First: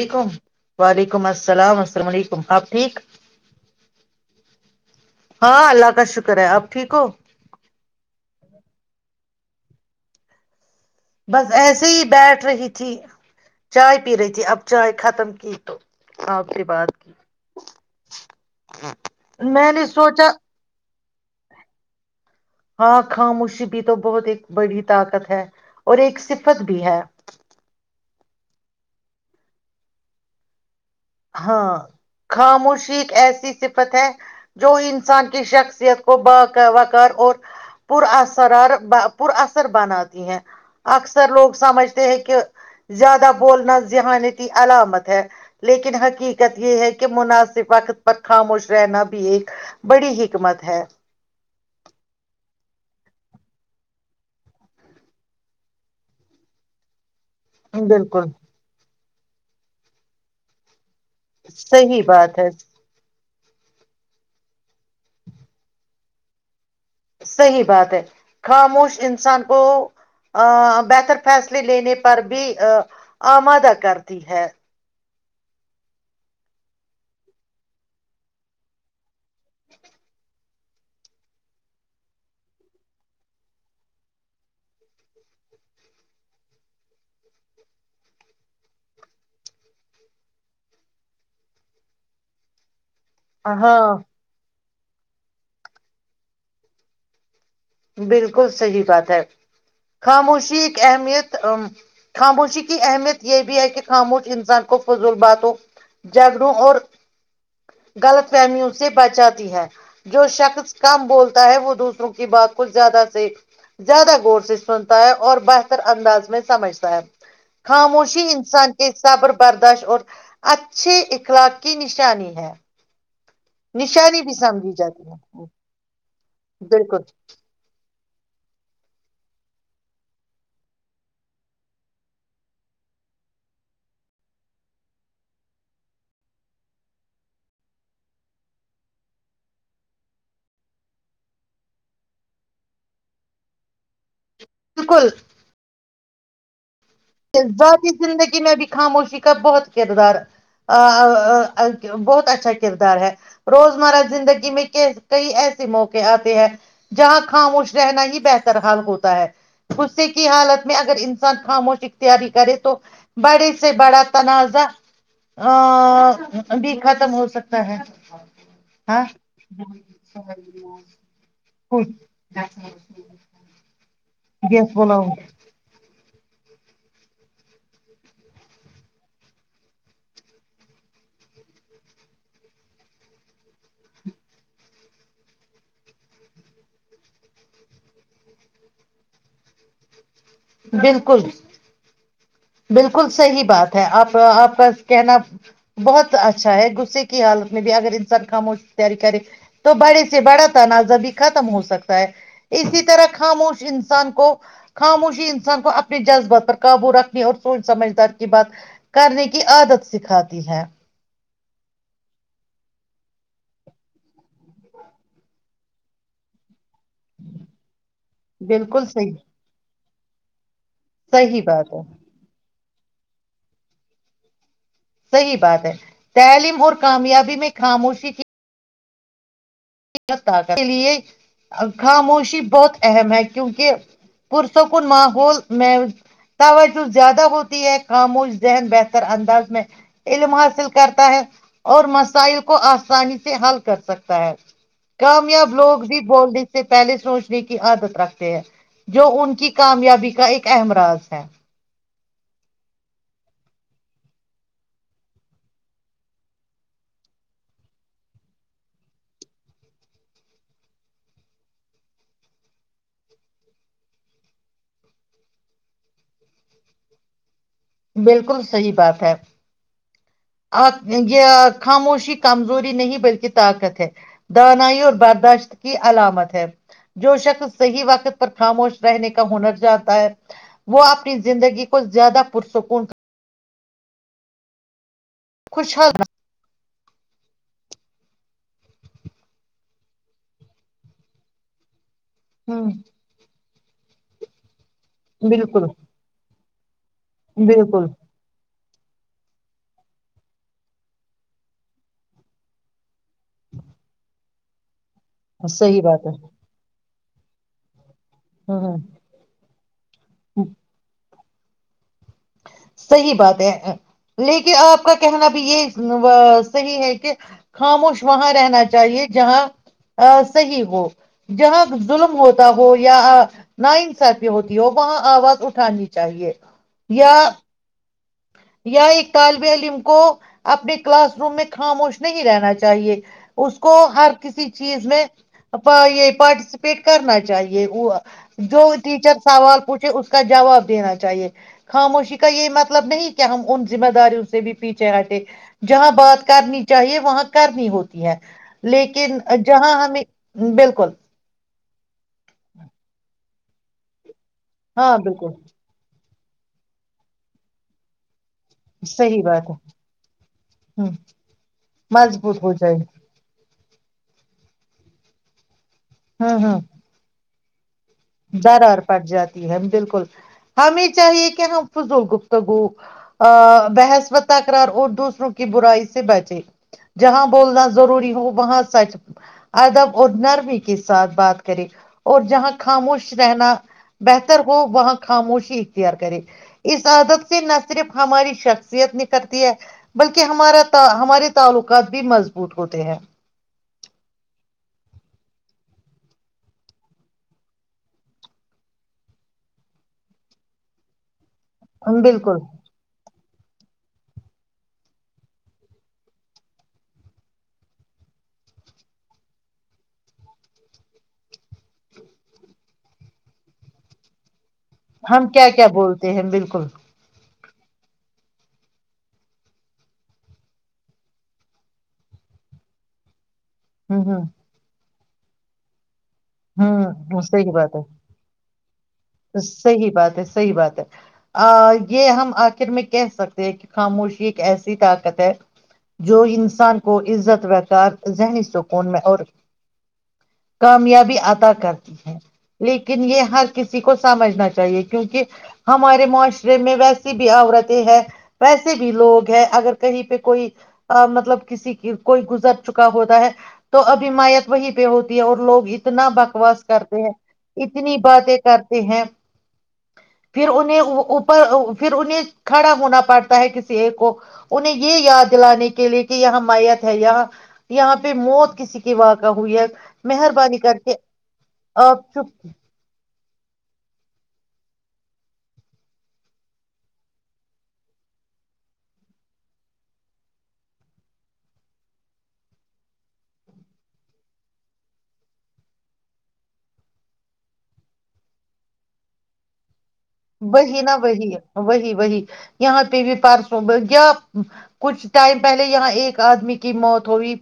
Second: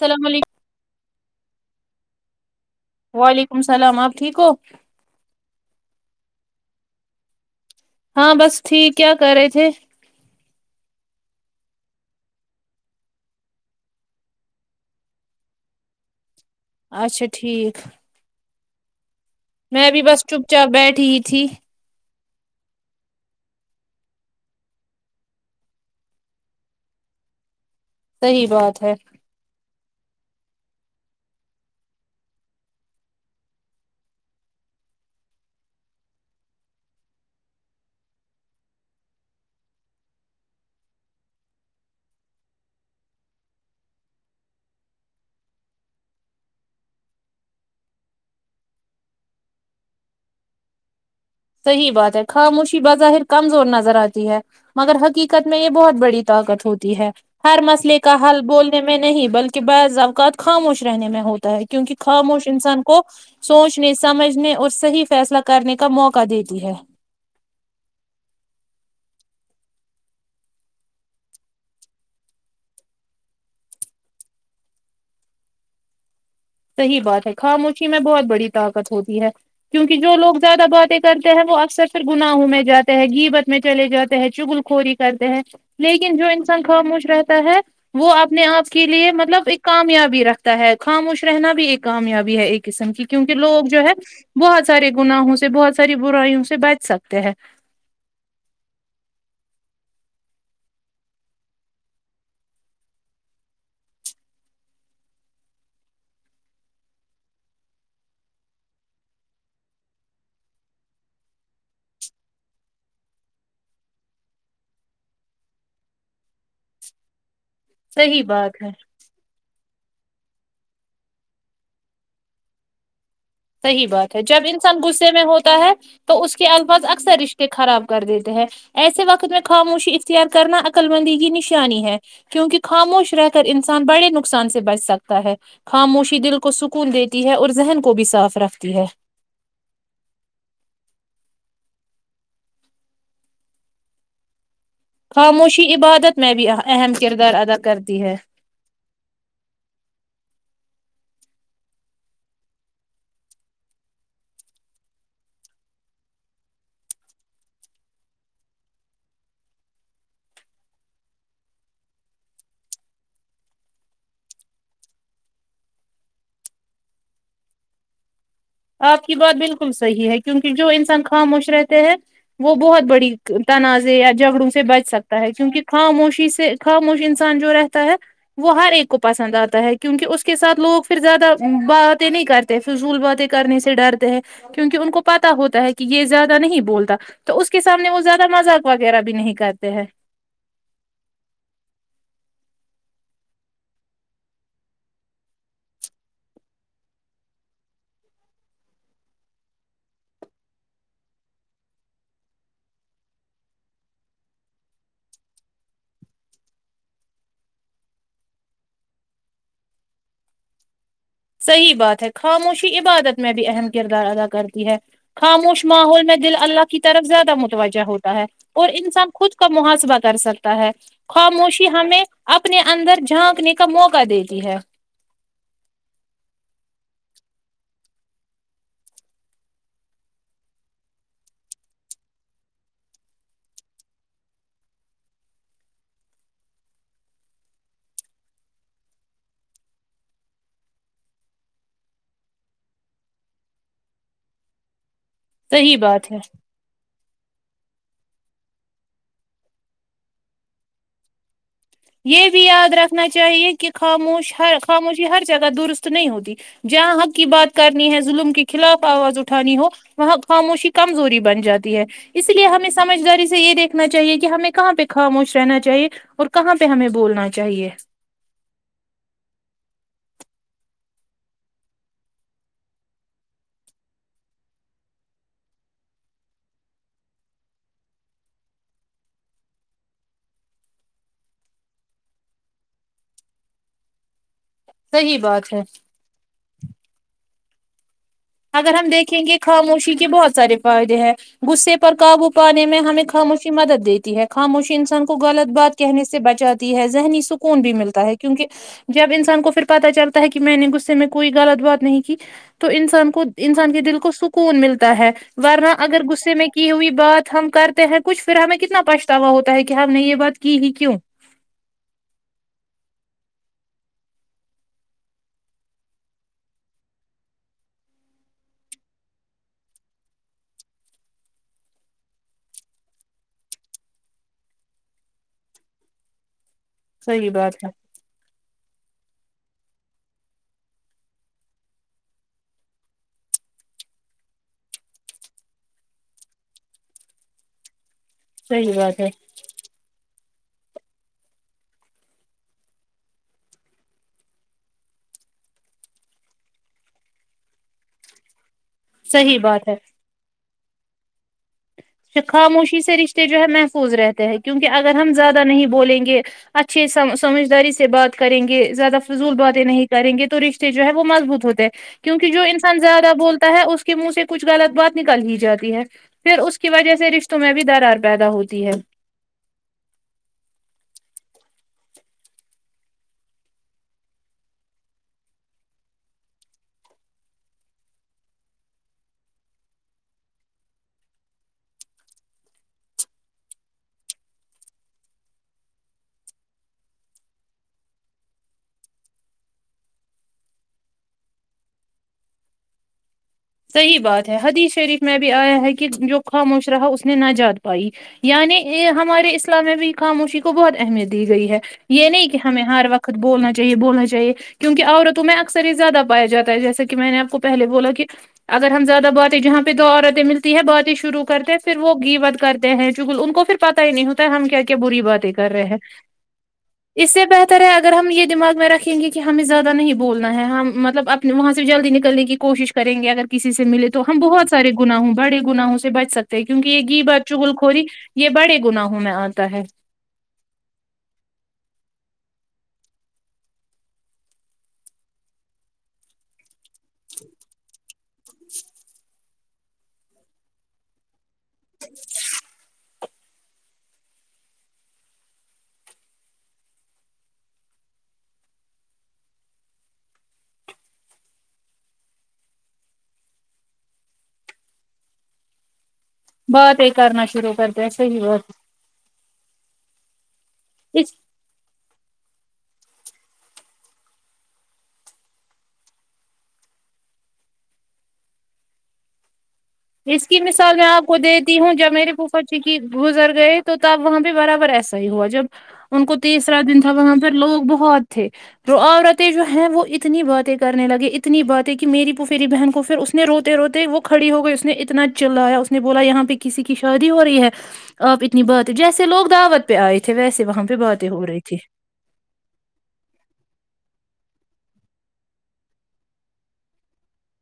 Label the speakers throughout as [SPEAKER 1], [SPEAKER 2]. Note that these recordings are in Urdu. [SPEAKER 1] السلام علیکم
[SPEAKER 2] وعلیکم السلام السل السلام علیکم آپ ٹھیک
[SPEAKER 1] وعلیکم السلام آپ ٹھیک ہو
[SPEAKER 2] ہاں اللہ کا شکر ہے آپ ٹھیکو
[SPEAKER 1] ہاں بس ٹھیک ہے کرے تھے
[SPEAKER 2] بس ایسے ہی بیٹھ رہی تھی چائے پی رہی تھی اب چائے ختم کی تو آپ سے بات کی
[SPEAKER 1] اچھا ٹھیک
[SPEAKER 2] [inaudible] نے
[SPEAKER 1] میں بھی بس
[SPEAKER 2] سوچا
[SPEAKER 1] چپ چاپ بیٹھ تھی تھی
[SPEAKER 2] ہاں خاموشی بھی تو بہت ایک بڑی طاقت ہے اور ایک صفت بھی ہے
[SPEAKER 1] صحی بات ہے
[SPEAKER 2] ہاں خاموشی ایک ایسی صفت ہے جو انسان کی شخصیت کو با وقار اور پر اسرار پر اثر بناتی ہیں اکثر لوگ سمجھتے ہیں کہ زیادہ بولنا ذہانتی علامت ہے لیکن حقیقت یہ ہے کہ مناسب وقت پر خاموش رہنا بھی ایک بڑی حکمت ہے
[SPEAKER 1] صحیح بات ہے خاموشی بظاہر کمزور نظر آتی ہے مگر حقیقت میں یہ بہت بڑی طاقت ہوتی ہے ہر مسئلے کا
[SPEAKER 2] بالکل
[SPEAKER 1] حل بولنے میں میں نہیں بلکہ بعض اوقات خاموش رہنے میں ہوتا ہے کیونکہ
[SPEAKER 2] صحیح بات
[SPEAKER 1] خاموش
[SPEAKER 2] ہے
[SPEAKER 1] انسان کو سوچنے سمجھنے اور صحیح فیصلہ کرنے کا موقع کا دیتی ہے
[SPEAKER 2] صحیح بات ہے خاموش انسان کو ا بہتر فیصلے لینے پر بھی آمادہ کرتی ہے
[SPEAKER 1] صحیح بات ہے خاموشی میں بہت بڑی طاقت ہوتی ہے کیونکہ جو لوگ زیادہ باتیں کرتے ہیں وہ اکثر پھر گناہوں میں جاتے ہیں گیبت میں چلے جاتے ہیں چگل خوری کرتے ہیں لیکن جو انسان خاموش رہتا ہے وہ اپنے آپ کے لیے مطلب ایک کامیابی رکھتا ہے خاموش رہنا بھی ایک کامیابی ہے ایک قسم کی کیونکہ لوگ جو ہے
[SPEAKER 2] ہاں
[SPEAKER 1] بہت سارے گناہوں سے بہت ساری برائیوں سے بچ سکتے ہیں
[SPEAKER 2] بالکل صحی بات ہے خاموشی ایک اہمیت ا خاموشی کی اہمیت یہ بھی ہے کہ خاموش انسان کو فضل باتوں جگڑوں اور غلط فہمیوں سے بچاتی ہے جو شخص کم بولتا ہے وہ دوسروں کی بات زیادہ سے زیادہ ور سے سنتا ہے اور بہتر انداز میں سمجھتا ہے
[SPEAKER 1] صحیح
[SPEAKER 2] خاموشی
[SPEAKER 1] بات ہے
[SPEAKER 2] انسان کے حساب بر برد اور اچھے اخلاق کی نشانی ہے
[SPEAKER 1] صحیح بات ہے
[SPEAKER 2] نشانی بھی
[SPEAKER 1] جب
[SPEAKER 2] سمجھی
[SPEAKER 1] انسان
[SPEAKER 2] جاتی
[SPEAKER 1] غصے میں ہوتا ہے تو اس کے الفاظ
[SPEAKER 2] بالکل
[SPEAKER 1] اکثر رشتے خراب کر دیتے ہیں ایسے وقت میں خاموشی اختیار کرنا عقل بندی کی نشانی ہے کیونکہ خاموش رہ کر انسان بڑے نقصان سے بچ سکتا ہے خاموشی دل کو سکون دیتی ہے اور ذہن کو بھی صاف ترفتی ہے
[SPEAKER 2] بالکل
[SPEAKER 1] خاموشی عبادت میں بھی آ
[SPEAKER 2] ذاتی زندگی میں بھی خاموشی کا بہت کردار بہت اچھا کردار ہے روزمرہ زندگی میں کئی ایسے موقع آتے ہیں جہاں خاموش رہنا ہی بہتر حال ہوتا ہے غصے کی حالت میں اگر انسان خاموش کرے تو بڑے سے بڑا تنازعہ ا بھی ختم ہو سکتا ہے ہاں
[SPEAKER 1] آپ کی بات بالکل صحیح ہے کیونکہ جو انسان خاموش رہتے ہیں وہ بہت بڑی تنازع یا جگڑوں سے بچ سکتا ہے کیونکہ خ وشی سے خاموشی انسان جو رہتا ہے وہ ہر ایک کو پسند آتا ہے کیونکہ اس کے ساتھ لوگ پھر زیادہ باتیں نہیں کرتے فضول باتیں کرنے سے ڈرتے ہیں کیونکہ ان کو پتا ہوتا ہے کہ یہ زیادہ نہیں بولتا تو اس کے سامنے وہ زیادہ مذاق وغیرہ بھی نہیں کرتے ہیں
[SPEAKER 2] بالکل بالکل صحیح بات ہے آپ آپ کا کہنا بہت اچھا ہے غصے کی حالت میں بھی اگر انسان خاموش کی تیاری کرے تو بڑے سے بڑا تنازع بھی ختم ہو سکتا ہے اسی طرح خاموش انسان کو خاموشی انسان کو اپنے جذبات پر قابو رکھ اور سوچ سمجھدار کی بات کرنے کی عادت سکھاتی ہے
[SPEAKER 1] صحیح بات ہے خاموشی عبادت میں بھی اہم کردار ادا کرتی ہے خاموش ماحول میں دل اللہ کی طرف زیادہ متوجہ ہوتا ہے اور
[SPEAKER 2] بالکل
[SPEAKER 1] انسان
[SPEAKER 2] صحیح
[SPEAKER 1] خود کا محاسبہ کر سک ہے
[SPEAKER 2] صحیح
[SPEAKER 1] خاموشی
[SPEAKER 2] بات ہے
[SPEAKER 1] ہمیں اب اپنے اندر جھانکنے کا موقع دیتی ہے
[SPEAKER 2] صحیح بات ہے تعلیم اور کامیابی میں خاموشی کی کے لیے خاموشی بہت اہم ہے کیونکہ پرسکن ماحول میں توجہ زیادہ ہوتی ہے خاموش ذہن بہتر انداز میں علم حاصل کرتا ہے اور مسائل کو آسانی سے حل کر سکتا ہے کامیاب
[SPEAKER 1] صحیح
[SPEAKER 2] لوگ بھی
[SPEAKER 1] بات ہے
[SPEAKER 2] بولنے سے پہلے سوچ کی عادت رکھتے ہیں جو ان کی کامیابی کا ایک اہم راز ہے
[SPEAKER 1] یہ بھی یاد رکھنا چاہیے کہ خاموش ہر خاموشی ہر جگہ درست نہیں ہوتی جہاں حق کی بات کرنی ہے ظلم کے خلاف آواز اٹھانی ہو وہاں خاموشی کمزوری بن جاتی ہے اس لیے ہمیں سمجھداری سے یہ دیکھنا چاہیے کہ ہمیں کہاں پہ خاموش رہنا چاہیے اور کہاں پہ ہمیں بولنا چاہیے
[SPEAKER 2] بالکل صحی بات ہے آ یہ خاموشی کمزوری نہیں بلکہ طاقت ہے دانائی اور برداشت کی علامت ہے جو شخص صحیح وقت پر خاموش رہنے کا ہنر چاہتا ہے وہ اپنی زندگی کو زیادہ پرسکون
[SPEAKER 1] صحی بات ہے
[SPEAKER 2] خوشحال
[SPEAKER 1] اگر ہم دیکھیں گے خاموشی کے بہت سارے فائدے ہیں غے پر قابو
[SPEAKER 2] ہ
[SPEAKER 1] پانے میں ہمیں خ مش مدد دیتی ہے خاموشی انسان کو غلط
[SPEAKER 2] بالکل
[SPEAKER 1] بات کہنے سے بچات د ت ہے ذہنی سکون بھی
[SPEAKER 2] بالکل
[SPEAKER 1] ملتا ہے کیونکہ جب انسان کو پھر پتا چلتا ہے کہ میں نے غصے میں کوئی غلط بات نہیں کی تو انسان انسان کے دل کو سکون ملتا ہے ورنا
[SPEAKER 2] صحیح
[SPEAKER 1] اگر
[SPEAKER 2] بات ہے
[SPEAKER 1] غصے میں کی ہوئی بات ہم کرتے ہیں کچ پھر ہمیں
[SPEAKER 2] ہ ہ
[SPEAKER 1] کتنا پچھتاوا ہوتا کیا آپ نے یہ بات کی ہی کیوں
[SPEAKER 2] صحی بات ہے لیکن آپ کا کہنا بھی یہ صحیح ہے کہ خاموش وہاں رہنا چاہیے جہاں صحیح ہو جہاں ظلم ہوتا ہو یا نا انصافی ہوتی ہو وہاں آواز اٹھانی چاہیے
[SPEAKER 1] صحی
[SPEAKER 2] یا
[SPEAKER 1] بات ہے
[SPEAKER 2] یا ایک طالب علم کو اپنے کلاس روم میں خاموش نہیں رہنا چاہیے اس کو ہر کسی چیز میں یہ پارٹیسپیٹ کرنا چاہیے وہ جو
[SPEAKER 1] صحیح بات ہے
[SPEAKER 2] ٹیچر سوال پوچھے اس کا جواب دینا چاہیے خاموشی کا یہ مطلب نہیں ہم ان ذمہ داریوں سے بھی پیچھے ہٹے جہاں بات کرنی چاہیے وہاں کرنی ہوتی ہے لیکن
[SPEAKER 1] صحیح بات ہے
[SPEAKER 2] جہاں ہمیں بالکل بالکل
[SPEAKER 1] ش خاموشی سے رشتے جو ہے محفوظ رہتے ہیں کیونکہ اگر
[SPEAKER 2] ہاں
[SPEAKER 1] ہم
[SPEAKER 2] بالکل
[SPEAKER 1] زیادہ نہیں بولیں گے اچھی س سمجھداری سے بات کریں گے زیادہ
[SPEAKER 2] صحیح
[SPEAKER 1] فضول
[SPEAKER 2] بات
[SPEAKER 1] باتیں نہیں کریں گے تو رشتے جو ہے وہ مضبوط ہوتے ہیں کیونکہ
[SPEAKER 2] مضبوط
[SPEAKER 1] جو
[SPEAKER 2] ہو جائے
[SPEAKER 1] انسان زیادہ بولتے اس کے منہ سے کچھ غلط بات نکال ہی جاتی ہے
[SPEAKER 2] ہاں ہاں
[SPEAKER 1] رشت میں بھی در آ رہ
[SPEAKER 2] درار پڑ جاتی ہے بالکل ہمیں چاہیے کہ ہم فضول گپتگو بحسبت تقرار اور دوسروں کی برائی سے بچے جہاں بولنا ضروری ہو وہاں سچ ادب اور نرمی کے ساتھ بات کرے اور جہاں خاموش رہنا بہتر ہو وہاں خاموشی اختیار کرے اس عادت سے نہ صرف ہماری شخصیت نکلتی ہے بلکہ ہمارا ہمارے تعلقات بھی مضبوط ہوتے ہیں
[SPEAKER 1] صحیح بات ہے حدیث شریف میں بھی آیا ہے کہ جو خاموش رہا اس نے نہ جاات پائی یعنی ہمارے اسلام میں بھی خاموشی کو بہت اہمیت دی گئی ہے یہ نہیں
[SPEAKER 2] بالکل
[SPEAKER 1] کہ ہمیں ہر وقت بولنا چاہیے بولنا چاہیے کیونک عورتوں میں اکثر ہی زیادہ پایا جاتا ہے جیسے کہ میں نے آپ کو پہلے بولا کہ اگر ہم زیادہ باتیں جہاں پہ دو عورتیں ملتی ہے باتیں شروع کرتے ہیں پھر وہ گی وت کرتے ہیں جگل ان کو پھر پتہ ہی نہیں ہوتا ہے ہم کیا کیا بری
[SPEAKER 2] ہم
[SPEAKER 1] باتیں
[SPEAKER 2] کیا
[SPEAKER 1] کر
[SPEAKER 2] کیا بولتے ہیں بالکل
[SPEAKER 1] طرح اگر ہم یہ دماغ میں رکھیں گے کہ ہمیں زیادہ نہیں بولنا ہے ہم مطلب اپنے وہاں سے بھی جلدی نکلنے کی کوشش کریں گے اگر کسی سے ملے
[SPEAKER 2] ہ
[SPEAKER 1] تو ہم بہت سارے گناہوں بڑے گناہوں سے بچ سکتے
[SPEAKER 2] ہ
[SPEAKER 1] کیونک یہ گھی بچو گل خوری یہ بڑے گنا
[SPEAKER 2] تو صحیح بات ہے صحیح بات ہے یہ ہم آخر میں کہہ سکتے ہیں کہ خاموشی ایک ایسی طاقت ہے جو انسان کو عزت وقار ذہنی سکون میں اور کامیابی عطا کرتی ہے لیکن یہ ہر کسی کسی کو سمجھنا چاہیے کیونکہ ہمارے معاشرے میں ویسی بھی عورتیں ہے ویسے بھی لوگ ہے اگر کہیں پہ کوئی مطلب کسی کی کوئی گزر چکا ہوتا ہے تو اب امایت وہی پہ ہوتی ہے اور لوگ اتنا بکواس
[SPEAKER 1] باتیں
[SPEAKER 2] کرتے ہیں
[SPEAKER 1] کرنا شروع کرتے ہیں
[SPEAKER 2] اتنی
[SPEAKER 1] صحیح
[SPEAKER 2] باتیں
[SPEAKER 1] بات
[SPEAKER 2] ہے پھر انہیں
[SPEAKER 1] اس
[SPEAKER 2] اوپر پھر انہیں کھڑا ہونا پڑتا ہے کسی ایک کو انہیں یہ یاد دلانے کے لیے کہ یہاں میت ہے یہاں یہاں پہ موت کسی کی واں کا ہوئی ہے
[SPEAKER 1] اس کی
[SPEAKER 2] مہربانی
[SPEAKER 1] مثال
[SPEAKER 2] کر
[SPEAKER 1] میں
[SPEAKER 2] کے
[SPEAKER 1] آپ کو دیتی ہوں جب میرے
[SPEAKER 2] آپ چپ
[SPEAKER 1] فوفا جی کی گزر گئے تو تب وہاں پہ برابر ایسا ہی ہوا جب ان کو تیسرا دن تھا وہاں پہ لوگ بہت تھے عورتیں جو ہیں وہ اتنی باتیں کرنے لگے اتنی باتیں کہ میریی فوفیری بہن کو پھر اس نے روتے روتے وہ کھڑی ہو گئی نے اتنا چلایا اس نے بولا یہاں پہ کسی کی شادی ہو رہی ہے آپ اتنی بات جیسے لوگ دعوت پہ آئے تھے ویسے وہاں پہ
[SPEAKER 2] وہی نہا
[SPEAKER 1] باتیں ہو
[SPEAKER 2] وہی
[SPEAKER 1] رہی تھی
[SPEAKER 2] وہی وہی یہاں پہ پاس مے کیا کچھ ٹائم پہلے یہاں ایک آدمی کی موت ہوئی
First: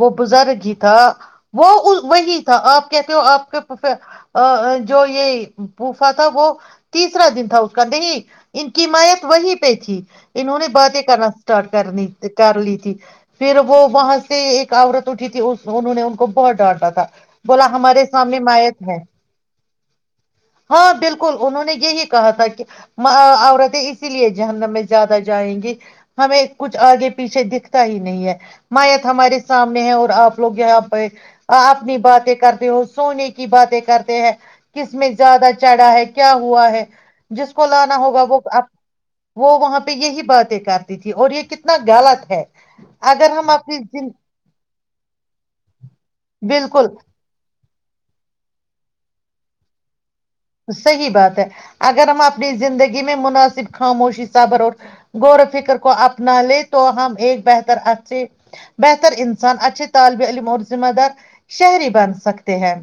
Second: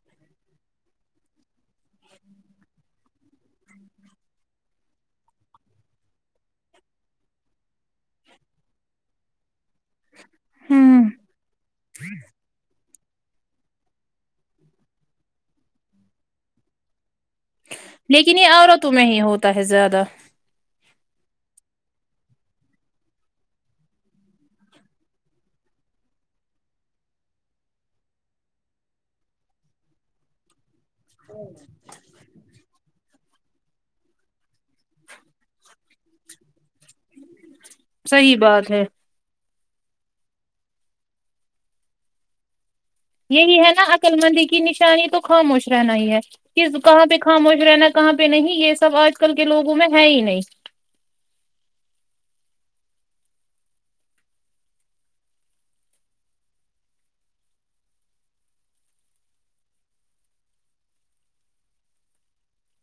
[SPEAKER 2] وہ بزرگ ہی تھا وہ وہی تھا آپ کہتے ہو آپ کے پوفا جو یہ پوفا تھا وہ تیسرا دن تھا اس کا نہیں ان کی میت وہی پہ تھی اننہوں نے بعاتیں کرنا اسٹارٹ کرنی کر لی تھی پھر وہ وہاں سے ایک عورت اٹھی تھی انہوں نے ان کو بہت ڈانٹا تھا بولا ہمارے
[SPEAKER 1] لیکن
[SPEAKER 2] سامنے
[SPEAKER 1] یہ
[SPEAKER 2] میت
[SPEAKER 1] عورتوں
[SPEAKER 2] ہے
[SPEAKER 1] میں ہی ہوتا ہے زیادہ
[SPEAKER 2] ہاں بالکل انہوں نے یہی کہا تھا کہ عورتیں اسی لیے جہنم میں زیادہ جائیں گی ہمیں کچھ آگے پیچھے دکھتا ہی نہیں ہے میت ہمارے سامنے ہے اور آپ لوگ یہاں پے اپنی باتیں کرتے ہو سونے کی باتیں کرتے ہیں کس میں زیادہ چڑھا ہے کیا ہوا ہے جس کو لانا ہوگا
[SPEAKER 1] صحیح
[SPEAKER 2] وہ
[SPEAKER 1] بات ہے
[SPEAKER 2] وہ وہاں میں یہی باتیں کرتی تھی اور یہ کتنا غلط ہے اگر ہم
[SPEAKER 1] یہی ہے
[SPEAKER 2] اپنی
[SPEAKER 1] نا
[SPEAKER 2] زن-
[SPEAKER 1] عقللمندی کی نشانی تو خاموش رہنا ہی ہے کس
[SPEAKER 2] بالکل
[SPEAKER 1] مقام پہ خاموش رہنا کہاں پہ نہیں یہ سب آج کل کے لوگوں میں ہے ہی نہیں
[SPEAKER 2] صحیح بات ہے اگر ہم اپنی زندگی گی میں مناسب خاموشی صبر اور غور و فکر کو اپنا لے تو ہم ایک بہتر اچھے بہتر انسان اچھے طالب علم اور ذمہ دار شہری بن سکتے ہیں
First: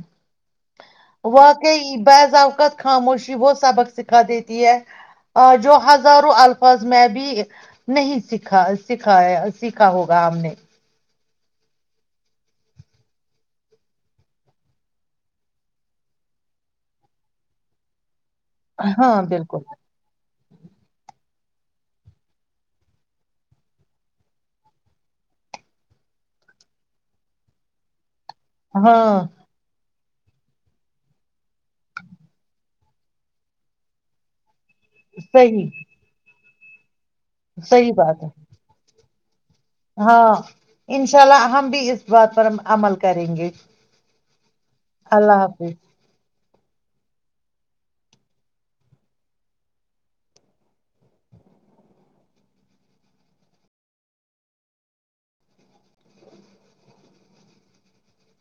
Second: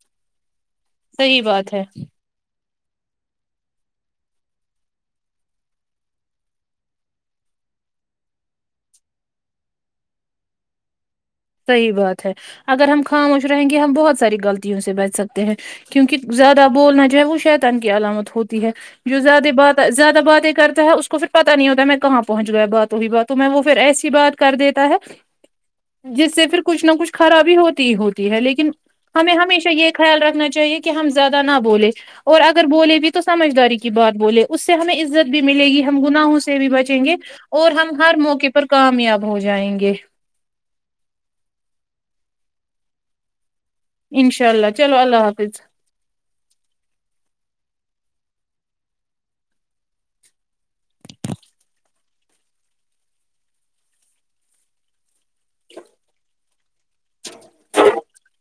[SPEAKER 1] صحیح بات ہے
[SPEAKER 2] واقعی بعض اوقات خاموشی وہ سبق سکھا دیتی ہے جو ہزاروں الفاظ میں بھی نہیں سکھا سکھا سیکھا ہوگا ہم نے
[SPEAKER 1] صحیح بات ہے اگر ہم خاموش رہیں گے ہم بہت ساری غلطیوں سے بچ سکتے ہیں کیونکہ زیادہ بولنا جو ہے وہ شیطان کی علامت ہوتی ہے جو
[SPEAKER 2] ہاں
[SPEAKER 1] زیادہ
[SPEAKER 2] بالکل
[SPEAKER 1] بات زیادہ باتیں کرتا ہے اس کو پھر پتا نہیں ہوتا میں کہاں پہنچ گا باتو ہی باتو میں وہ پھر ایسی بات کر دیتا ہے جس سے پھر کچھ نہ کچھ خرابی ہوتی ہی ہوتی ہے لیکن
[SPEAKER 2] ہاں
[SPEAKER 1] ہمیں ہمیشہ یہ خیال رکھنا چاہیے کہ ہم زیادہ نہ بولے اور اگر بولے بھی تو سمجھداری کی بات بولے اس سے ہمیں عزت بھی ملے
[SPEAKER 2] صحیح
[SPEAKER 1] گی ہم گناہو سے بھی بچیں گے اور ہم
[SPEAKER 2] صحیح
[SPEAKER 1] ہر
[SPEAKER 2] بات ہے
[SPEAKER 1] موقع پر کامیاب ہو جائیں گے
[SPEAKER 2] ہاں انشاء اللہ ہم بھی اس بات پر اب عمل کریں گے
[SPEAKER 1] انشاء اللہ چلو اللہ حافظ [inaudible]